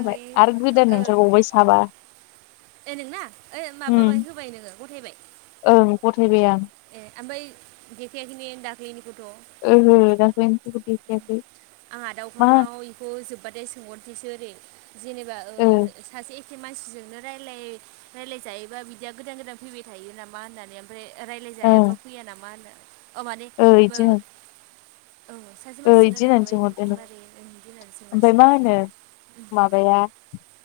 होनबाय आरो गोदो नोंसोर ओंखारबावबाय साबा। ओ नोंना ओ माबाबाय होबाय नोङो गथायबाय। ओं गथायबाय आं ए, ओमफ्राय देखायाखैनि दाखैनिखौथ'। ओहो दाख्लैनिखौ देखायाखै आं आदा मा अख्रांनाव बेखौ जोब्बाथाय सोंहरनोसैसो ओरै। जेनेबा ओ सासे जाथे मानसिजोंनो रायलाय रायलाय जायोबा बिदिया गोदान गोदान फैबाय थायो नामा होननानै ओमफ्राय ओं रायज्लायजायाबा फैया नामा? होनो माने ओ बो इदि होन औ सासे ओ मानसिनो इदि होननानै लोगोखांबारि सोंहरदो फुख्रि नोङो मारि हदि होननानै ओमफ्राय मा सोंलांसिगोन। होनो माबाया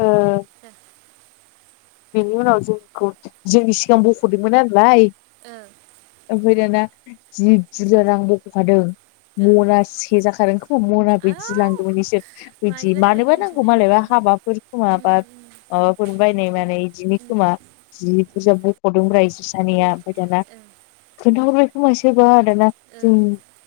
ओ [unintelligible] बेनि उनाव जोंखौ जोंनि सिगां बख'दोंमोन नलाय। ओं। ओमफफ्राय दाना जि बुर्जा रां ब'ख खादों। ओ मना से जाखादों खोमा मना बिदि आव लांदोंमोन बिसोर। बिदि मानिबा थाखाय मानोबा नांगौ मालायबा दोनथुमनायमोनदां हाबाफोर खोमा उम बा उम माबाफोर बायनाय मानाय बिदिनो उम खोमा, जि बुरजा बुख'दों ब्रा जानिया दोनथुमनो दाना खोन्थाहर बेखौ मसेोबा आरोाना ओं जों ओं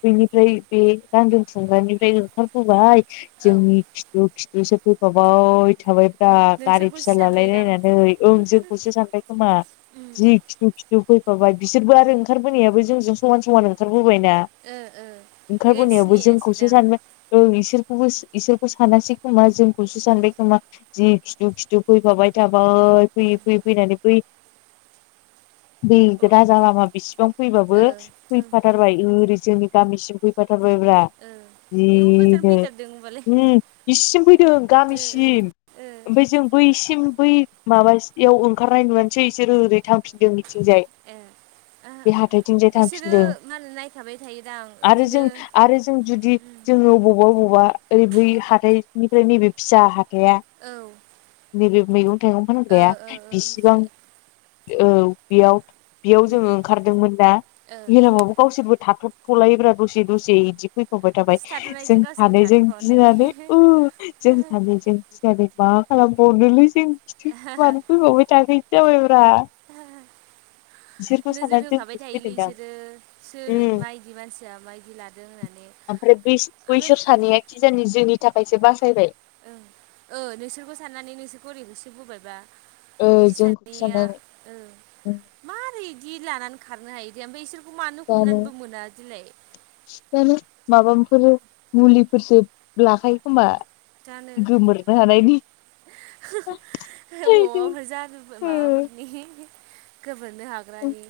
बेनिफ्राय बे गान्दोन खुमग्रानिफ्राय ओंखारबोबाय औ जोंनि दु खिथुसो फैफाबाव थाबायफ्रा गारि नोंसोरखौसो फिसा सानबायदां लालायलायनानै ओं जोंखौसो सानबाय खोमा। उम ओ जि खिथु खिथु फैफाबाय बिसोरबो आरो ओंखारबोनायाबो जोंजों समान समान ओंखारबोबाय ना। ओ बेखायनो ओंखारबोनायावबो जोंखौसो सिनायासैदां सान औ इसोरखौबो इसोरखौ सानासै खोमा जोंखौसो उम सानबाय खोमा जि खिथु खिथु फैफाबाय थाबाय उम फैयै फैयै फैनानै बै दै अ ओ ओं राजाजा लामा बिसिबां फैबाबो फैफाथारबाय ओरै जोंनि गामिसिम फैफाथारबायब्रा। ओ आयौ गोजान जिनो फैथारदों होनबालाय ओ उ इसिम फैदों ओ गामिसिम। ओ ओमफ्राय जों बैसिम बै माबासेयाव ओंखारनाय नुनोसै एसेोर ओदै थांफिनदों मिथिंजाय। ए ओ इसोरो थांफिनदों मााल होनो नायफाबाय थायोदां आरो बिदिनो जों आरो जों जुदि जोङो बबावबा बबावबा ओरै बै हाथाइनिफ्राय नैबे फिसा हाथाया औ ओ नैबे मैगं मैगं फानग्राया ओ ओ बिसिबां मिथिबाय औ बेयाव बेयाव जोङो ओंखारदोंमोन ना ओ जेरावबाबो गावसोरबो थाथ' थ'लायोब्रा दसे दसे इदि फै बाय थाबाय नोंसोर जों थाथ'नायजों गावसोरबो सानैजों गिनानै ओ जों थाथ'फावनाय सानैजों नानै मा खालामबावनोलै जों खिथौ खिथौ मानो फैफाबाय थाखो इदि जाबाय ब्रा [unintelligible] नोजोर होखाबाय जोंखौसो थायोलै फैदोंदां बिसोरो सोर उम मायदि मानसिया मायदि लादों होननानै ओमफ्राय बैस ओमफ्राय बैसोर सानैया खिजानि जोंनि थाखायसो बासायबाय ओं ओ नोंसोरबोखौ साननानै नोंसोरखौ ओरैहोसो बोबायबा ओ जोंखौसो इसानिया साननानै ओ मारै इदि लानानै खारनो हायो दे ओमफाय इसो खौ मानो हमनानैबो मोनादिलाय सि जानो माबामफोर मुलिफोरसो लाखायो खोना गोमोरनो हानाय [unintelligible] अ जादुफोर ओ माबाफोरनि गोबोरनो हाग्रानि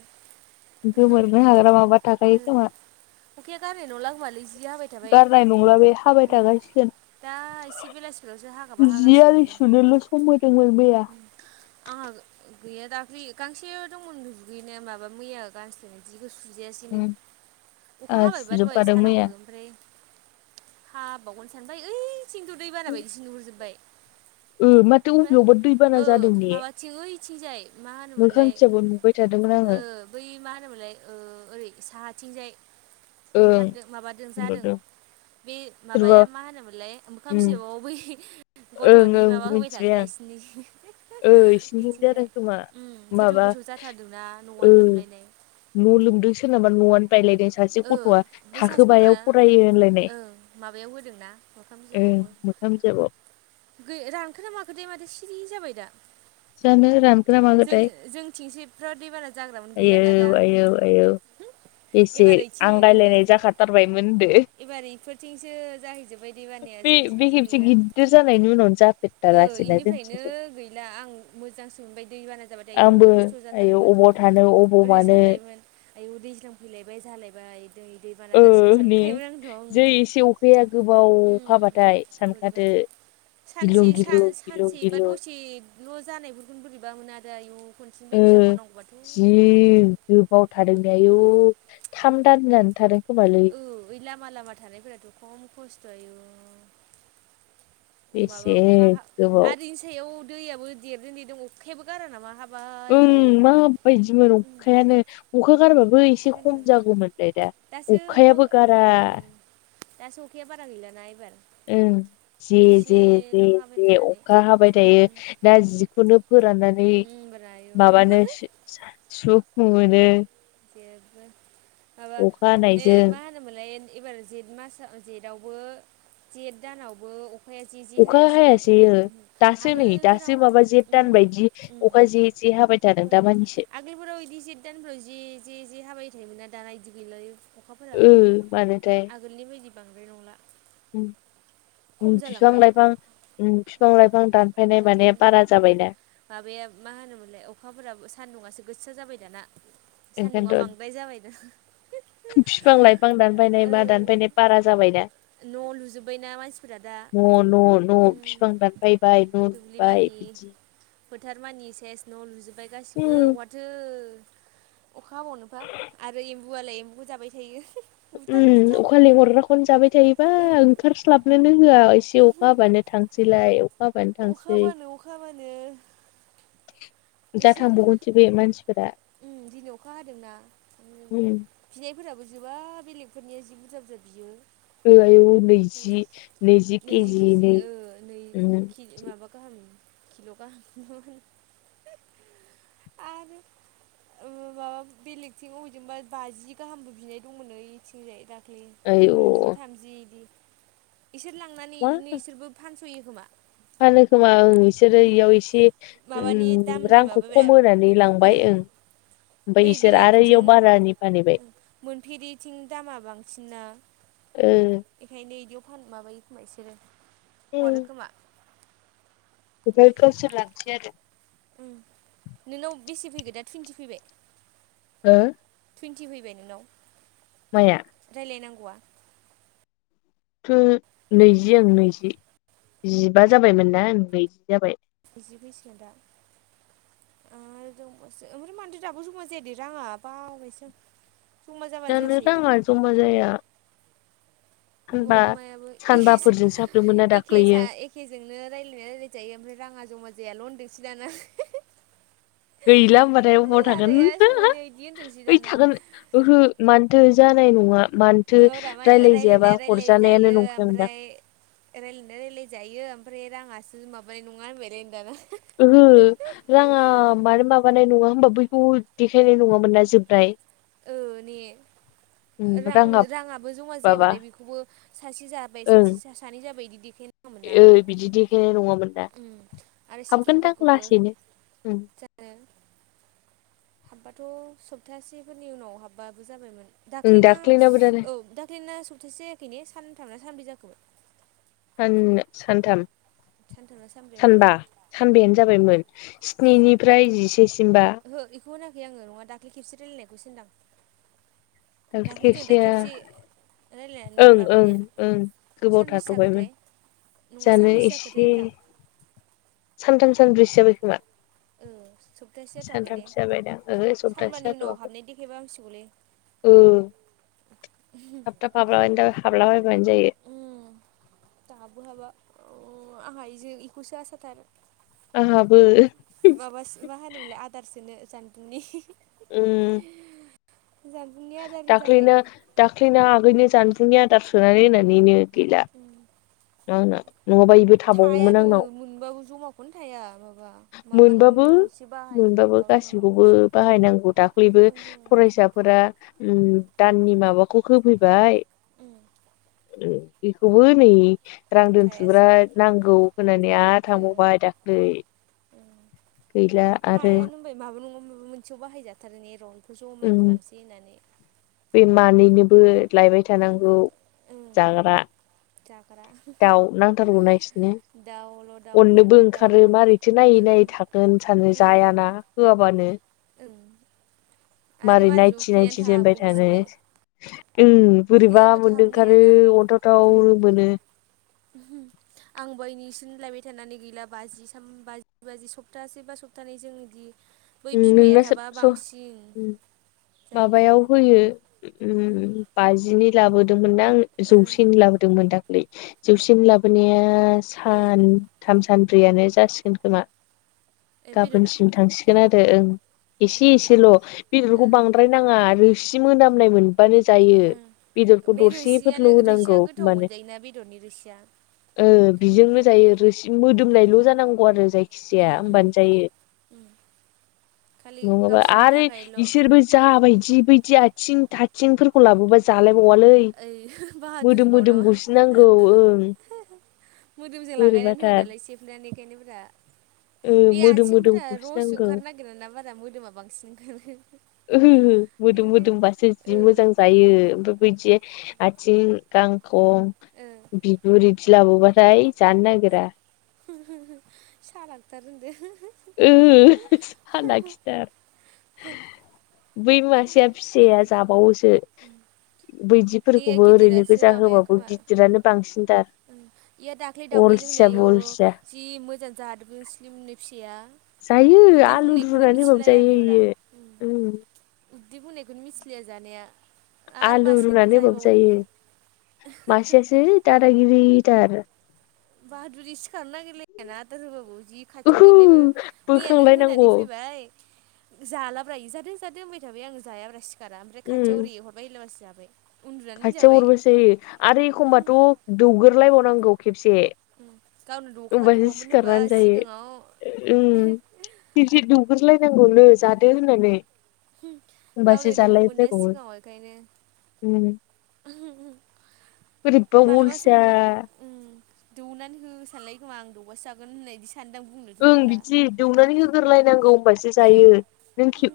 [unintelligible] गोमोरनो हाग्रा माबा थाखायो खोमा अखाया गारनाय नंला खोनालै जि हाबाय थाबाय गारनाय नंला बे हाबाय उम दा एसे बेलासिफोरावसो हागाबा थाखासिगोन जि आरि हागासिनो सुनोल' सम होदोंमोन मैया आंहा गैया दाख्लै गांसे दंमोन दुगैनाय माबा मैया गानस्लायनाय जिबो सुजायासिनो उम अखा आंहा हाबायबा दहाय सुजोबखादों मैया सानावबो ओमफ्राय हाबावगोन सानबाय ओइ थिंथ' दै बाना बायदिसो नुहुरजोबाय उम मातो अबेयावबा दैबाना जादों ने? ओथिं ओइथिंजाय मा मोखां होनोमोनलाय बिजाबाव नुबाय थादोंमोन ओ आङो बै मा होनोमोनलाय ओ ओरै साहाथिंजाय ओं ओंखारदों माबादों जादों होनहरदों बे सोरबा माबाया मा होनोमोनलाय मोखां उम बिजाबाव अ बै ओं गथ'नि ओं माबा होबाय मिथिबाय थाग्राया आं इसिनि ओ [unintelligible] इसिनिथिं इथिंजाय जादों खोमा गोथौ माबा गोथौ जाथारदों ना न'आनो लोमलायनाय न'लोमदों सोरनाबा न'आनो बायलायदों सासे ओ गथ'आ बै सासे गथ'आ थाखोबायाव फरायो होनलायनाय ओं माबायाव होदोंना ओं मो खां बिजाबाव गो रानखोना माखो थाय माथो सिरि जाबाय दा जानो रानखोना जों माखोथाय जोंथिंसे बुराद दै बाना जाग्रामोन गैलाना दा आयौ आयौ आयौ [unintelligible] बेसे एबार ओइथिं आं ओं रायलायनाय जाखाथारबायमोन होनदो एबार इफोरथिंसो जाहैजोबबाय दै बानाया बे बे जोंथिंसो खेबसे गैला गिदिर जानायनि उनावनो ओ जाफेरथारासैना इनिफ्रायनो जोंथिंजाय गैला आं मोजांसो मोनबाय दै बाना जाबाथाय आयौ आंबो खस्थ' आयौ जाथारोमोन अबाव थानो अबाव ओरै मानो सानलायोमोन आयौ दैज्लां फैलायबाय जालायबाय दै दैबाना ओ जासिगोन ने सानखायमोन आंथ' उम जै एसे अखाया गोबाव हाबाथाय उम बोरैबा सानखादो गिलुं सानसे गिलुं सान गिलुं सानसेबा गिलुं दसे ल' जानायफोरखौनो बोरैबा मोनो आरो आयौ खनसेनि बायदि ओ जाबावनांगौबाथ' जि गोबाव थादोंदे आयु उम थाम दानानो थादों खोमालै औ ओइ लामा लामा थानायफोराथ' खम खस्थ' आयु अ माबा बेसे अखा हा गोबाव आरो बेनि सायाव दैयाबो देरदों देरदों अखायाबो गारा नामा हाब ओं माबायदिमोन उम अखायानो अखा गारबाबो एसे खम ओंखायनोथ' जागौमोनलाय दा दासो अखा अखायाबो गारा ओं दासो अखाया बारा गैलाना एबार ओं जे जे एसेल' जे हाबाय जे थानानै अखा हाबाय थायो ओं दा जिखौनो फोराननानै माबानो [unintelligible] [unintelligible] जेबो माबा अखा ए हानायजों मा होन होनो मोनलाय एबार जेथ मास जेथावबो जेठ दानावबो अ खाया जे जे अखा हायासै ने। हायासैयो दासो नै आगोलफोराव दासो माबा जेथ ओम दान बायदि ओम। अखा जे जे थादों हाबाय थाबाय। दामानिसो आगोलफोराव इदि जेठ दानफोराव जे जे जे हाबाय थायोमोन ना दाना बिदि गैला ओ अखाफोराबो मानोथाय आगोलनि बायदि बांद्राय नंला। उम, खम उम फिफां जालांबाय अ लाइफां उम फिफां लाइफां दानफायनाय माने दानफायबायना बारा जाबायना। माबाया मा होनोमोनलाय अखाफोराबो सान्दुंङासो गोसा जाबाय दाना। सान्दुङा बांद्राय जाबायनो। फिफां लाइफां दानफानाय मा दानफैनाय बारा जाबायना। न' लुजोब्बाय ना मानसि न' न' न' फिफां दानफायबाय न' लुबाय बिदि। फोथार मानि सेस न' लुजोब्बाय गासिबो उम अहाथो अखा हाबावनोबा। आरो एम्बुआलाय एम्बुबो जाबाय थायो। बुथार उम बुथार अखा लिंहरग्राखौनो जाबाय थायोबा ओ ओंखार स्लाबनोनो होआ एसे अखा हाबानो थांसैलाय अ खौ अखा हाबानो अखा हाबानो [inaudible] इसोर जाथांबावगोनसो बे मानसिफोरा उम दिनै अखा हादोंना उम। बिनायफोराबो जोबा बेलेगफोरनिया जि बुरजा बुरजा बियो। ओ आयु नैजि नैजि केजि नै। उम। माबा गाहाम किल' गाहाम ना मा होनो। आरो ओ माबा बेलेगथिं अबेजोंबा बाजि गाहामबो बिनाय दंमोन ओइथिंजाय दा ख्लै बाजि आयौ थामजि इदि। इसोर लांनानै मा इदिनो इसोरबो फानस'यो खोमा। फानो खोमा ओं इसोरो इयाव एसे माबानि दामनि रांखौ माबाया खम होनानै इ ओ लांबाय ओं। बै ओमफ्राय इसोर आरो इयाव बेलेगथिं बारानि फानहैबाय ओ मोनफेरिथिं दामा बांसिनना। ओ। एखायनो इदियाव फान माबायो खोमा इसोरो हरोखोमा। ओमफाय गावसोर लांसै आरो। उम नोंनाव बेसे फैगो दा टुइन्टि फैबाय? हो? टुइेन्टि फैबाय नोंनाव? माया? रायलायनांगौआ? थु नैजि ओं नैजि जिबा जाबायमोन ना ओं नैजि जाबाय। नैजि फैसिगोन दां। ओ दंबासो ओमफ्राय मानो दाबो जमा जाया दे राङा बावबायसो आं। जमा जाबानो जानो जासै राङा जमा जाया। होनबा नुवाबो मायाबो एखे सानबाफोरजों साफ्रोमोना सो एखे दाख्लैयो सा ए खेजोंनो रायलायनाया रायलायजायो ओमफ्राय राङा जमा जायाल' होनथोंसै दाना। गैला होमबाथाय अबाव थागोन। आदाया सोंहरनायाव इदि होनदोंसै ओइ दाना थागोन। ओहो मानोथो जानाय नङा? मानोथो नङाब्रा मा होनो रायलायजायाबा रायलायनाया रायलाय हरजानायानो जायो नंखायामोनदां ओमफ्राय रायलायना रायलायजायो ओमफ्राय राङासो माबानाय नङा होनबायलायनो दाना। ओहो। राङा मानो माबानाय नङा होमबा बैखौ देखायनाय नङामोन ना जोबनाय। ओ ने रां राङा राङाबो जमा माबा जायाबाथाय बेखौबो सासे जाबाय ओं सासे सासे सानै जाबायदि देखायनो ओ बिदि देखाय नङामोन दा उम आरो हाबगोनदां सेकेन्डफोरखौबो लासैनो जानो हाबबाथ' सप्तासेफोरनि उनाव हाबबाबो जाबायमोन उम दाख्लैना दाख्लैनाबो दालाय औ दाख्लैना सप्तासे जायाखै ने सानथामना सानबै जाखोबो सान सानथाम सानथामना सानब्रैमोनथाय सानबेयानो जाबायमोन स्निनिफ्राय जिसेसिमबा बेखौ होनाखै आङो नाङा दाख्लै खेबसे रायलायनायखौसो होनदां दाख्लै दों दा खेबसे रायलायनानै ओं ओं माबानाया ओं गोबाव सानबसे थाथ'बायमोन जाखोथाय नङा जानो सानबेसे जाखोथाय एसे होनदां सानथाम सानब्रैसो जाबाय खोमा ओ सप्तासे जाथ'वाखै ने सानथामसो जाबायदां ओहो सप्तासे सानबानि उनाव जाथ'वो हाबनाय देखायबा हामसिगौलै ओ थाब थाब हाब्लानो हाबला बायबानो जायो उम दाबो हाबा आंहा इजों इखौसो आसा थार आंहाबो माबासो मा होनोमोनलाय आदारसोनो सान्दुनि फुजाम दाख्लैनो दाख्लैना आगैनो जानबुंनि आदार सोनानै होनानैनो गैला आंना नङाबा इबो था थायानो मोनबाबो जमाखौनो थाया माबा माबा नङा मोनबाबो माबा मोनसे बाहायदो मोनबाबो माबा नङा माबा गासिबखौबो मोनसे बाहायनांगौ दाख्लैबो ओंखायनो जों फरायसाफोरा उम दाननि माबाखौ होफैबाय उम बेखौबो नै रां दोनथुमग्रा थायासै नांगौ होननानै आरो ओ थांबावबाय दाख्लै गैला आरो हमाय माबा नङा माबा मोनसेयाव बाहायजाथारो ने रंखौ जमाय उम खालामसै होननानै बे मानैनोबो लायबाय थानांगौ ओं जाग्रा जाग्रा दाउ नांथारगौना इसिनो दाउल' दाउल' अननोबो होनदो दाउ ओंखारो नङाबानो मारैथो नायै नायै ओं थागोन सानो ओं जायाना होआबानो ओं आरो मारै मारैथो नायथि उखैनानै नायथि दोनबाय थाहाबगोन थानो इसोरलाय ओं बोरैबा उखैनानैबो मोनदों थाहाबनो ओंखारो हायाना अन्थावथाव मोनो हम आंबो ए निसिम लायबाय थानानै गैला बाजिथाम बाजि बाजि सप्तासे बा सप्तानै जों दि नोंना माबायाव जायो होयो उम बाजिनि लाबोदोंमोन ना आं ओ जौसेनि लाबोदोंमोन दाख्लै जौसेनि लाबोनाया ओ सान थाम सानब्रैयानो जासिगोन खोमा ए बेदरा गाबोनसिम थांसिगोन आरो ओं बा एसे एसेल' ओ बेदरखौ बां द्राय नाङा रोसि मोनामनाय मोन बानो जायो ओ बेदरखौ बे रोसियानो दरसेफोरल' रोसिया होनांगौ गोथाव होमबानो मोनजायोना बेदरनि रोसिया ओ ओंखायनो बिजोंनो खोमा जायो रोसि मोदोमनायल' जानांगौ आरो जायखिजाया उम होमबानो जायो उम खालि नङाबा गावसिनि आरो थाखायल' इसोरबो जाह बायदि बैदि आथिं - आथिंफोरखौ लाबोबा जालायबावालै ओइ बाहादुरिबाव मोदोम-मोदोम नामा गुसो नांगौ ओं मोदोमजों लागायनानै होआ बोरैबाथार दालाय सेबनानै गायनोफोरा ओ मोदोम मोदोम रस गसिनांगौ ओंखारनो नागिरा ना बारा मोदोमा बांसिन ओंखारो [unintelligible] मोदोम बेखायनो मोदोमबासो जि मोजां ओ जायो ओमफाय बैदिया आथिं गांखं ओ बिगुर इदि लाबोबाथाय जानो नागिरा [unintelligible] सालाकथार होनदो [unintelligible] [unintelligible] खिथार [unintelligible] बै मासेया फिसाया जाबावोसो बैदि बेयो फोरखौबो ओरैनो गिदिरासो गोजा होबाबो गिदिरानो बांसिनथार उम इया दाख्लै दावउदै जों अलसिया नियायौ बलसिया जि मोजां जादोंमोन स्लिमनो फिसाया जायो उदै आलु बुंनायखौनो रुनानै होबाबो जायो इयो उम उदि बुंनायखौनो मिथिलिया जानाया आरो आलु मासि निखौबो जाहैबावदों इयो मासेयासे दादा गिरिथार बाहादुरि सिखारनो नागिरलायाना आदार होबाबो जि खाथियाव ओहो हैलेबो मैया नों होनानै बोखांलायनांगौ फैबाय जालाब्रा इयो जादो जादो होनबाय थाबाय आं जायाब्रा सिखारा ओमफ्राय खाथियाव उम ओरै हरबाय एलाबोसो जाबाय उन्दुनानै खाथियाव जाबाय हरबासो जायो आरो एखमबाथ' दौग्रलायबावनांगौ खेबसे गावनो दखा ओमबासो दौवामोन होनबा सिखारनानै सिगाङाव जायो उम बिदि दौग्रोलायनांगौ नो जादो होननानै [unintelligible] होमबासो गावनो दौओमोन ना जालायलायबावो सिगाङाव ओखायनो उम बोरिबबा मालाबा अलसिया समाव उम दौनानै हो सानलायो खोमा आं दौबासो जागोन होननाय दिस सान्दां बुंनो ओं बिदि दौनानै होग्रोलायनांगौ होनबासो ओ जायो नों खे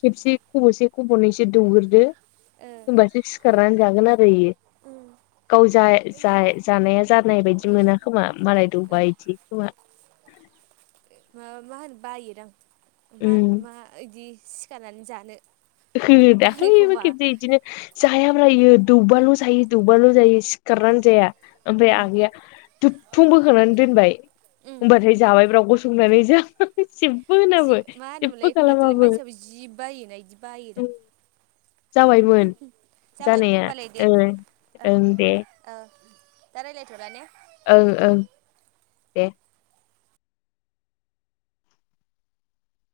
खेबसे खब'से खब'नैसो दौगोरदो होमबासो सिखारनानै जागोन आरो इयो। ओ उम गाव जा-जा-जानाया जानाय बायदि दावरावसो मोना खोमा मालाय फैदों ओं दौबा इदि [unintelligible] मा मा होनो बायो दां मा उम मा इदि सिखारनानै जानो [unintelligible] दाख्लैबो एखमबा खेबसे बिदिनो जायाब्रा इयो दौबाल' जायो दौबाल' जायोस खारनानै जाया ओमफ्राय आगैया दुथुं बोखांनानै दोनबाय उम होमबाथाय जाबायब्रा गसंनानै [unintelligible] जि मा जेबो होनोमोनलाय बादुलि खालामाबो मानसियाबो जि बायोना इदि बायो दां जाबायमोन [unintelligible] जाबाय जानाया होमबालाय दे ओं ओं औ दा रायलायथ'ला ने ओं ओं दे